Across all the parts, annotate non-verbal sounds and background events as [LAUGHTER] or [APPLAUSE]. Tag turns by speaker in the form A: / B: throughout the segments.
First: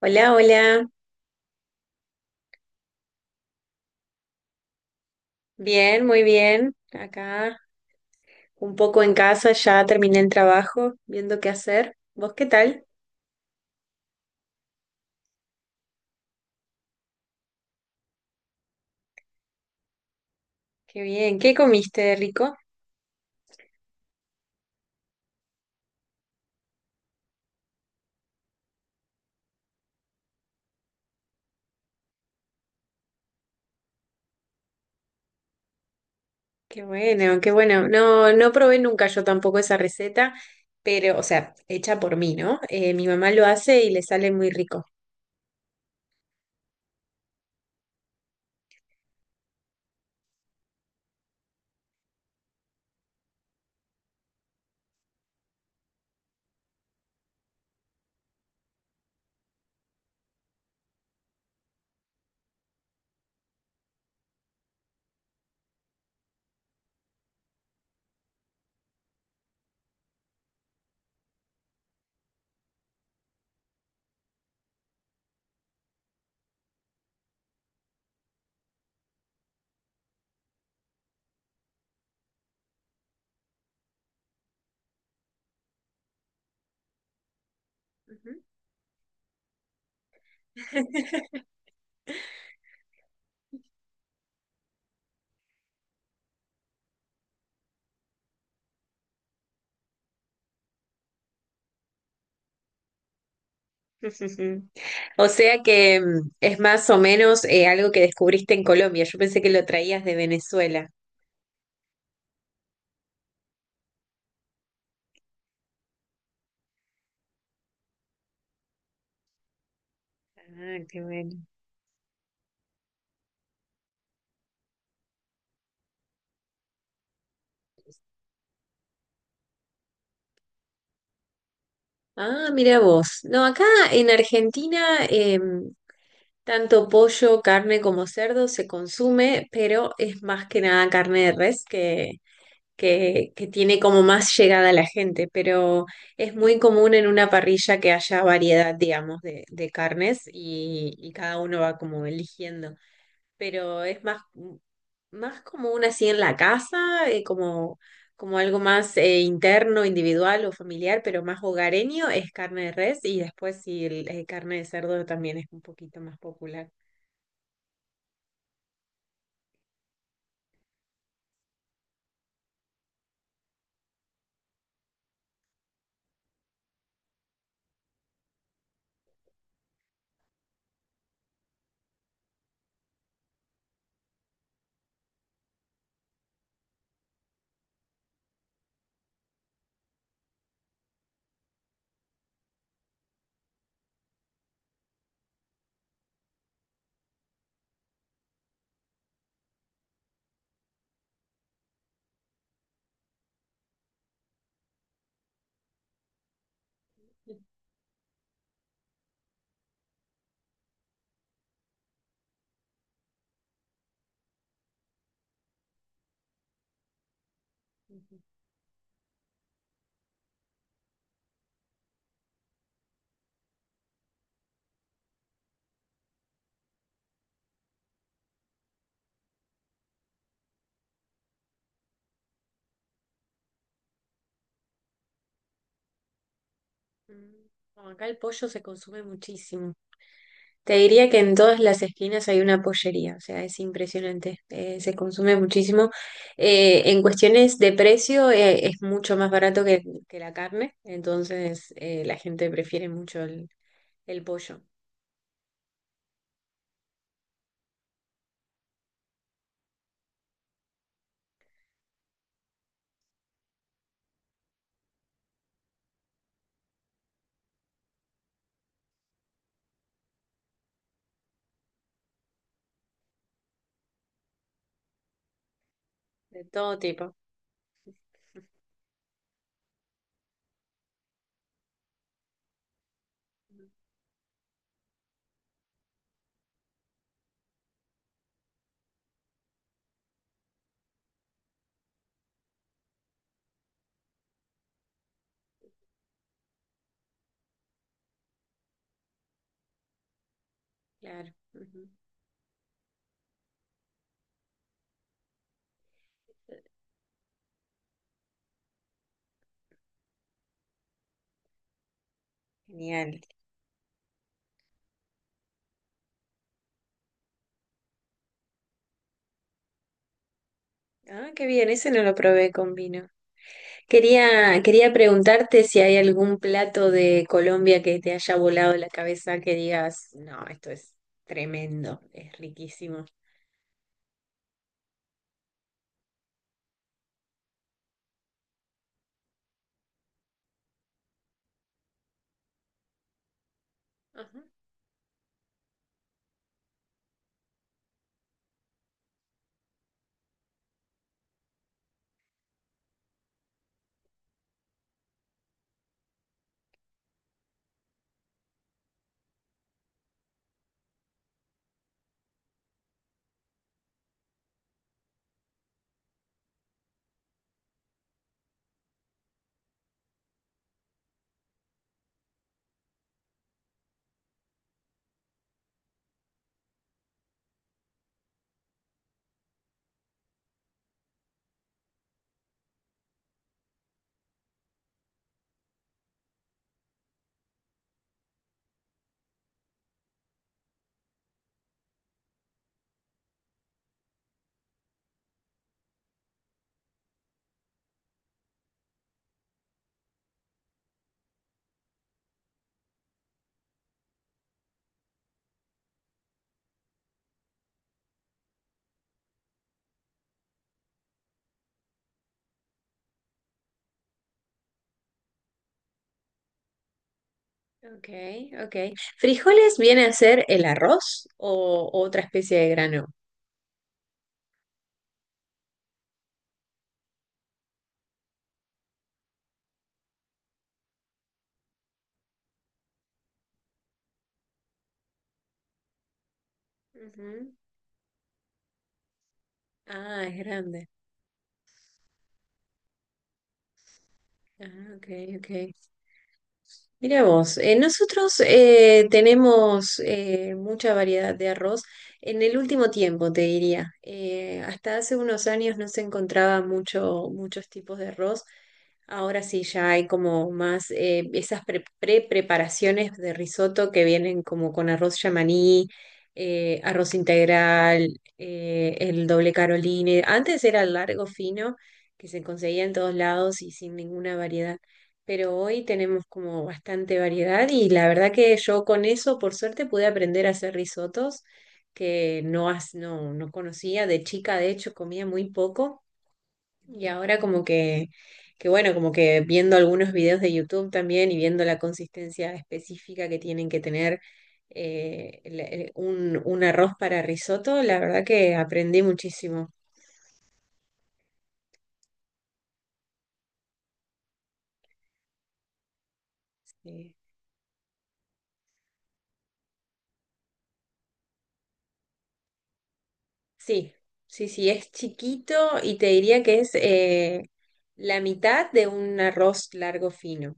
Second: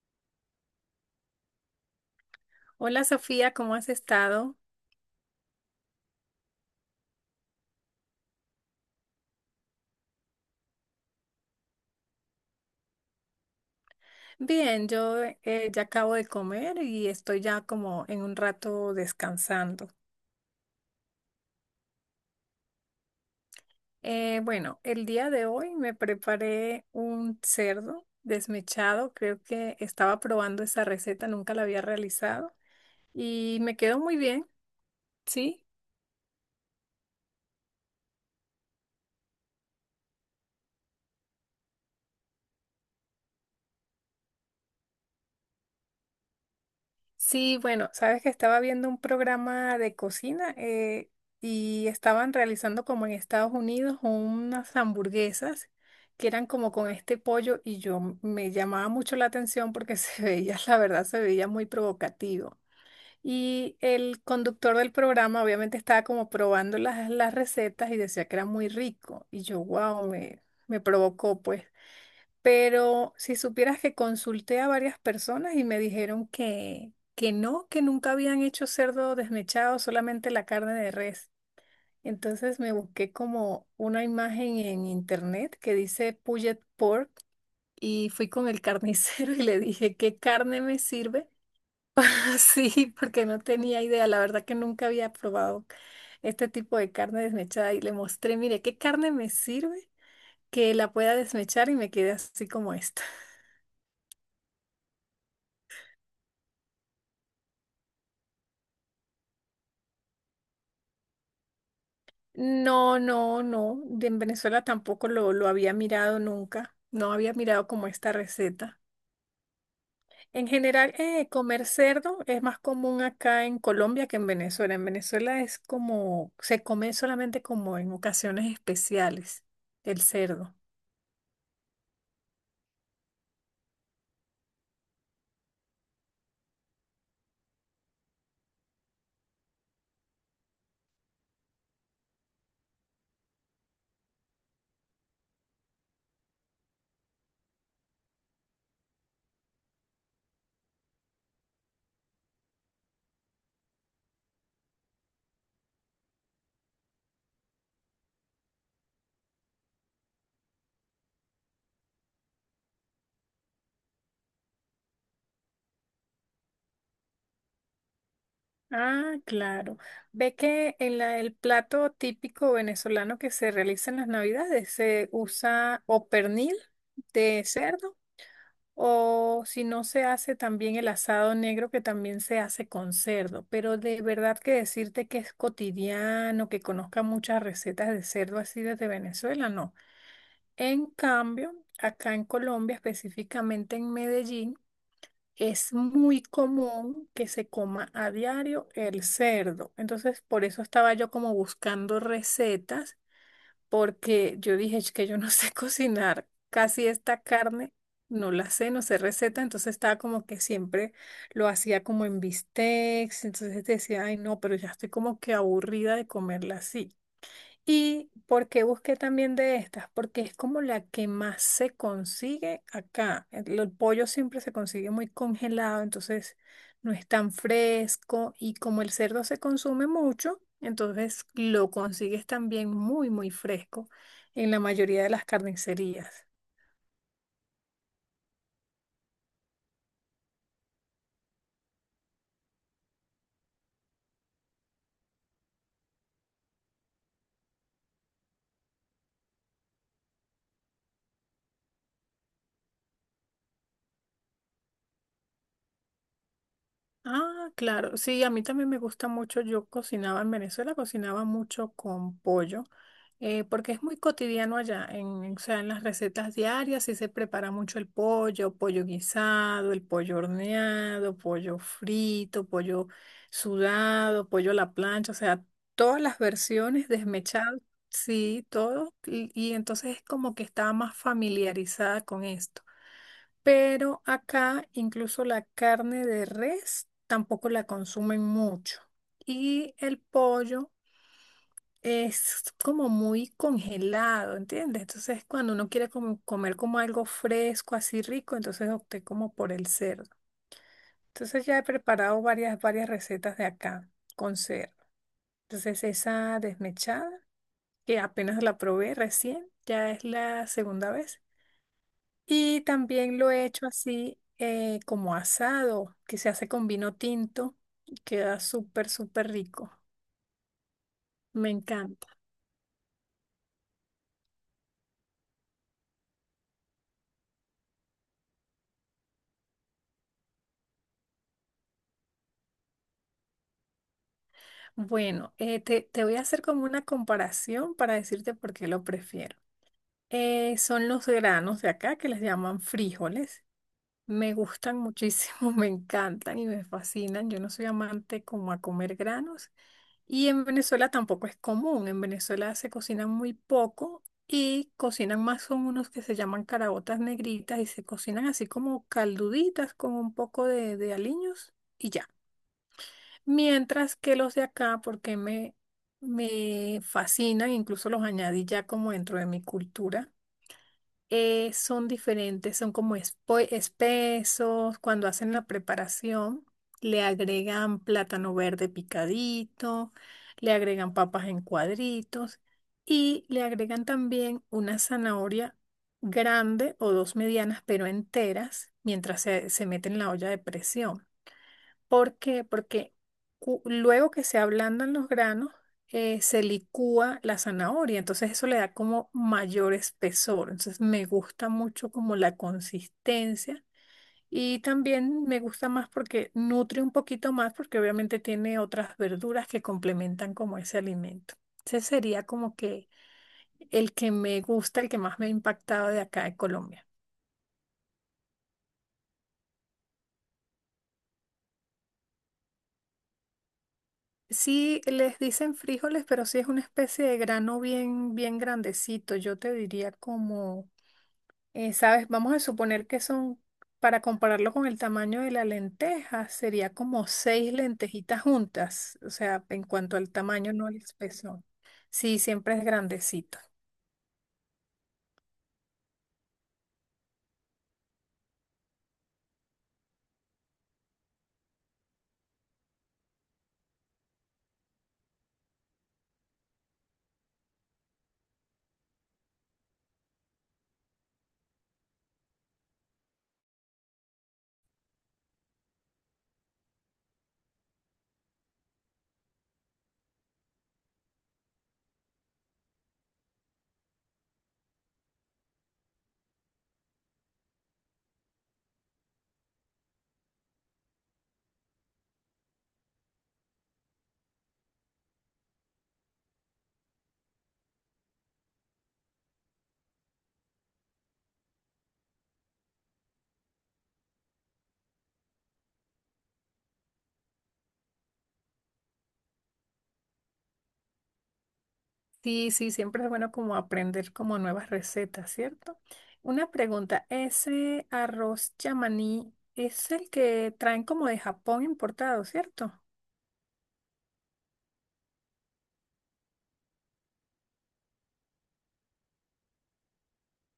A: Hola, hola.
B: Hola Sofía, ¿cómo has estado?
A: Bien, muy bien. Acá un poco en casa, ya terminé el trabajo, viendo qué hacer. ¿Vos qué tal?
B: Bien, yo ya acabo de comer y estoy ya como en un rato descansando.
A: Qué bien. ¿Qué comiste, rico?
B: Bueno, el día de hoy me preparé un cerdo desmechado, creo que estaba probando esa receta, nunca la había realizado y me quedó muy bien, sí.
A: Qué bueno, qué bueno. No, no probé nunca yo tampoco esa receta, pero, o sea, hecha por mí, ¿no? Mi mamá lo hace y le sale muy rico.
B: Sí, bueno, sabes que estaba viendo un programa de cocina y estaban realizando como en Estados Unidos unas hamburguesas que eran como con este pollo y yo me llamaba mucho la atención porque se [LAUGHS] veía, la verdad, se veía muy provocativo. Y el conductor del programa obviamente estaba como probando las recetas y decía que era muy rico y yo, wow, me provocó pues. Pero si supieras que consulté a varias personas y me dijeron que no, que nunca habían hecho cerdo desmechado, solamente la carne de res. Entonces me busqué como una imagen en internet que dice Pulled Pork y fui
A: Ujú.
B: con el carnicero [LAUGHS] y le dije, ¿qué carne me sirve? [LAUGHS]
A: [LAUGHS]
B: sí, porque no tenía idea. La verdad que nunca había probado este tipo de carne desmechada y le mostré, mire, ¿qué carne me sirve que la pueda desmechar? Y me quedé así como esto.
A: [LAUGHS] Ujú. O sea que es más o menos algo que descubriste en Colombia. Yo pensé que lo traías de Venezuela.
B: No, no, no. De en Venezuela tampoco lo había mirado nunca. No había mirado como esta receta. En
A: Ah,
B: general,
A: qué bueno.
B: comer cerdo es más común acá en Colombia que en Venezuela. En Venezuela es como, se come solamente como en ocasiones especiales el cerdo.
A: Ah, mira vos. No, acá en Argentina tanto pollo, carne como cerdo se consume, pero es más que nada carne de res que tiene como más llegada a la gente. Pero es muy común en una parrilla que haya variedad, digamos, de carnes y cada uno va como eligiendo. Pero es más. Más como una así en la casa, como algo más interno, individual o familiar, pero más hogareño es carne de res y después sí, carne de cerdo también es un poquito más popular.
B: Ah, claro. Ve que en el plato típico venezolano que se realiza en las Navidades se usa o pernil de cerdo. O si no se hace también el asado negro, que también se hace con cerdo. Pero de verdad que decirte que es cotidiano, que conozca muchas recetas de cerdo así desde Venezuela, no. En cambio, acá en Colombia, específicamente en Medellín, es muy común que se coma a diario el cerdo. Entonces, por eso estaba yo como buscando recetas porque yo dije, es que yo no [LAUGHS] sé cocinar casi esta carne, no la sé, no sé receta, entonces estaba como que siempre lo hacía como en bistecs, entonces decía, ay no, pero ya estoy como que aburrida de comerla así. ¿Y
A: Ujú.
B: por qué busqué también de estas? Porque es como la que más se consigue acá. El pollo siempre se consigue muy congelado, entonces no es tan fresco y como el cerdo se consume mucho, entonces lo consigues también muy, muy fresco en la mayoría de las carnicerías.
A: Mm, no, acá el pollo se consume muchísimo. Te diría que en todas las esquinas hay una pollería, o sea, es impresionante, se consume muchísimo. En cuestiones de precio, es mucho más barato que la carne, entonces la gente prefiere mucho el pollo.
B: Ah, claro. Sí, a mí también me gusta mucho. Yo cocinaba en Venezuela, cocinaba mucho con pollo, porque es muy cotidiano allá. En, o sea, en las recetas diarias sí se prepara mucho el pollo, pollo guisado, el pollo horneado, pollo frito, pollo sudado, pollo a la plancha. O sea, todas las
A: De todo
B: versiones
A: tipo.
B: desmechadas, sí, todo. Y entonces es como que estaba más familiarizada con esto, pero acá incluso la carne de res tampoco la consumen mucho. Y el pollo es como muy congelado, ¿entiendes? Entonces, cuando uno quiere como comer como algo fresco, así rico, entonces opté como por el cerdo.
A: Claro.
B: Entonces ya he
A: Ujú.
B: preparado varias, varias recetas de acá con cerdo. Entonces esa desmechada, que apenas la probé recién, ya es la segunda vez. Y también
A: Genial.
B: lo he hecho así como asado, que se hace con vino tinto. Queda súper, súper rico.
A: Ah, qué
B: Me
A: bien, ese no
B: encanta.
A: lo probé con vino. Quería preguntarte si hay algún plato de Colombia que te haya volado la cabeza que digas, no, esto es tremendo, es riquísimo.
B: Bueno, te voy a hacer como una comparación para decirte por qué lo prefiero. Son los granos de acá que les llaman frijoles. Me
A: Ajá.
B: gustan muchísimo, [LAUGHS] me encantan y me fascinan. Yo no soy amante como a comer granos y en Venezuela tampoco es común. En Venezuela se cocinan muy poco y cocinan más son unos que se llaman caraotas negritas y se cocinan así como calduditas con un poco de aliños y ya. Mientras que los de acá, porque me fascinan, incluso los añadí ya como dentro de mi cultura. Son diferentes, son como espesos. Cuando hacen la preparación, le agregan plátano verde picadito, le agregan papas en cuadritos y le agregan también una zanahoria grande o dos medianas, pero enteras, mientras se mete en la olla de presión. ¿Por qué? Porque luego que se ablandan los granos, se licúa la zanahoria, entonces eso le da como mayor espesor. Entonces me gusta mucho como la consistencia y también me gusta más porque nutre un poquito más porque obviamente tiene otras verduras que complementan como ese alimento. Ese sería como que el que me gusta, el que más me ha impactado de acá de Colombia.
A: Ok, ok. ¿Frijoles viene a ser el arroz o otra especie de grano?
B: Sí, les dicen frijoles, pero sí es una especie de grano bien, bien grandecito. Yo te diría como, ¿sabes? Vamos a suponer que son, para compararlo con el tamaño de la lenteja, sería como seis
A: Ujú.
B: lentejitas juntas. O sea, en cuanto al
A: Ah, es
B: tamaño, no al
A: grande.
B: espesor. Sí, siempre es grandecito.
A: Ah, ok, ok. Mira vos, nosotros tenemos mucha variedad de arroz en el último tiempo, te diría. Hasta hace unos años no se encontraba mucho, muchos tipos de arroz. Ahora sí ya hay como más esas pre- pre-preparaciones de risotto que vienen como con arroz yamaní, arroz integral, el doble caroline. Antes era el largo fino que se conseguía en todos lados y sin ninguna variedad, pero hoy tenemos como bastante variedad y la verdad que yo con eso, por suerte, pude aprender a hacer risotos que no, no, no conocía. De chica, de hecho, comía muy poco y ahora como que, bueno, como que viendo algunos videos de YouTube también y viendo la consistencia específica que tienen que tener. Un arroz para risotto, la verdad que aprendí muchísimo.
B: Sí, sí, siempre es bueno como aprender como nuevas recetas, ¿cierto? Una pregunta,
A: Sí.
B: ese arroz chamaní es el que traen como de Japón importado, ¿cierto?
A: Sí, sí, sí, es chiquito y te diría que es la mitad de un arroz largo fino.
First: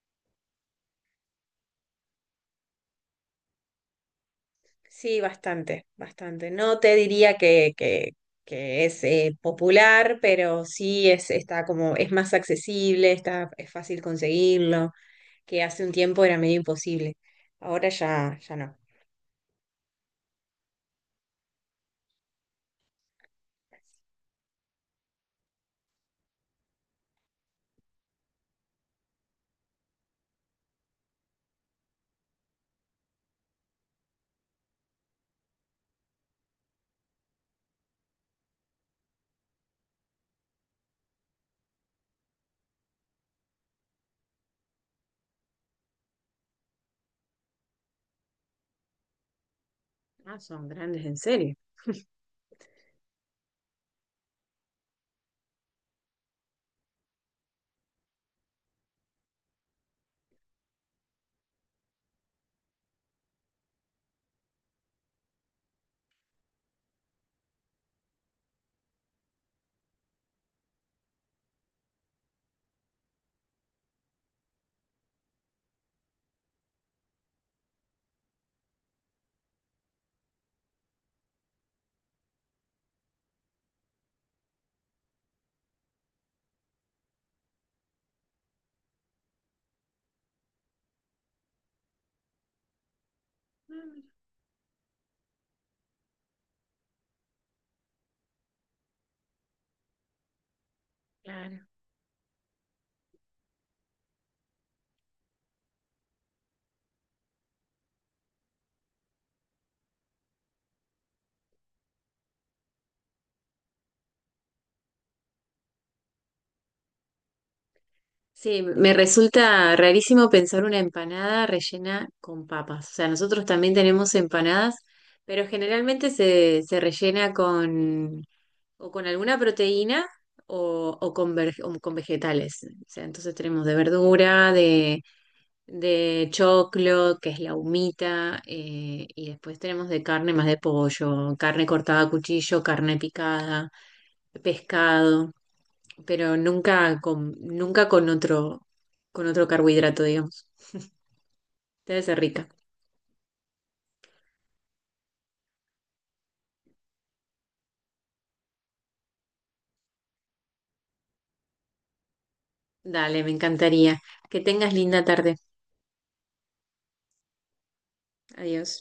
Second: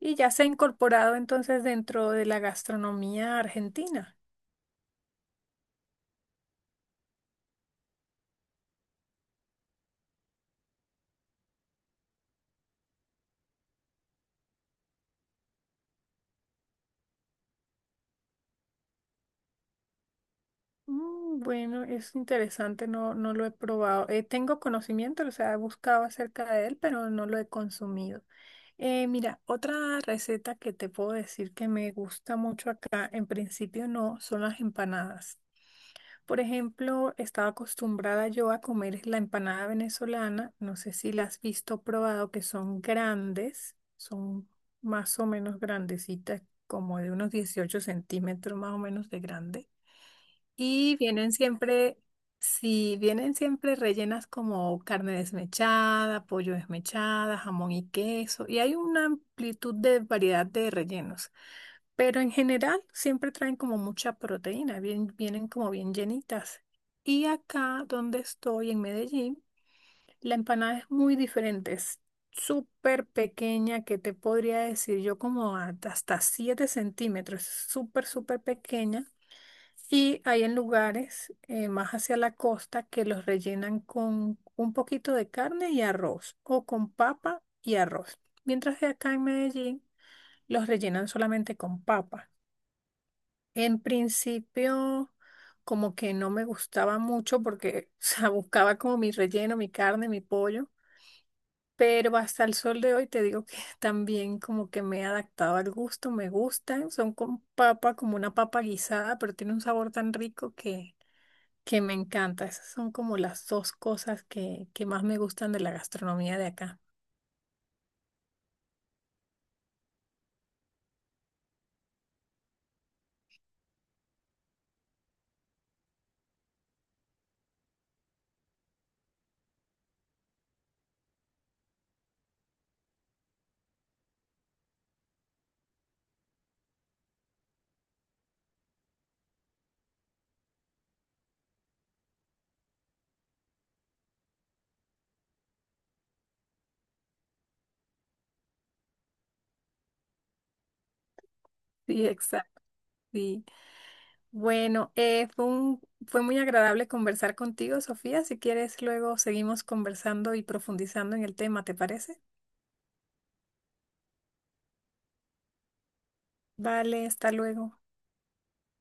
B: Y ya se ha incorporado entonces dentro de la gastronomía argentina.
A: Sí, bastante, bastante. No te diría que es popular, pero sí es, está como, es más accesible, está, es fácil conseguirlo, que hace un tiempo era medio imposible. Ahora ya, ya no.
B: Bueno, es interesante, no, no lo he probado. Tengo conocimiento, o sea, he buscado acerca de él, pero no lo he consumido. Mira, otra receta que te puedo decir que me gusta mucho acá, en principio no, son las empanadas. Por ejemplo, estaba acostumbrada yo a comer la empanada venezolana, no sé si la has visto o probado, que son grandes, son más o menos grandecitas, como de unos 18 centímetros más o menos de grande.
A: Ah, son
B: Y
A: grandes, en
B: vienen
A: serio.
B: siempre,
A: [LAUGHS]
B: si vienen siempre rellenas como carne desmechada, pollo desmechada, jamón y queso, y hay una amplitud de variedad de rellenos. Pero en general siempre traen como mucha proteína, bien, vienen como bien llenitas. Y acá donde estoy, en Medellín, la empanada es muy diferente, es súper pequeña, que te podría decir yo como hasta 7 centímetros, súper, súper pequeña, y hay en lugares más hacia la costa que los rellenan con un poquito de carne y arroz o con papa y arroz. Mientras que acá en Medellín los rellenan solamente con papa. En
A: Mm.
B: principio como que no me gustaba mucho porque [LAUGHS] o sea, buscaba como mi relleno, mi carne, mi pollo.
A: Claro.
B: Pero hasta el sol de hoy te digo que [LAUGHS] también como que me he adaptado al gusto, me gustan, son con papa, como una papa guisada, pero tiene un sabor tan rico que me encanta. Esas son como las dos cosas que más me gustan de la gastronomía de acá. [LAUGHS]
A: Sí, me resulta rarísimo pensar una empanada rellena con papas. O sea, nosotros también tenemos empanadas, pero generalmente se, se rellena con o con alguna proteína o con, o con vegetales. O sea, entonces tenemos de verdura, de choclo, que es la humita, y después tenemos de carne más de pollo, carne cortada a cuchillo, carne picada, pescado, pero nunca con, nunca con otro, con otro carbohidrato, digamos. [LAUGHS] Debe
B: Sí,
A: ser rica.
B: exacto. Sí. Bueno, fue muy agradable conversar contigo, Sofía. Si quieres, luego seguimos conversando y profundizando en el tema, ¿te parece?
A: Dale, me encantaría. Que tengas linda tarde.
B: Vale, hasta luego.
A: Adiós.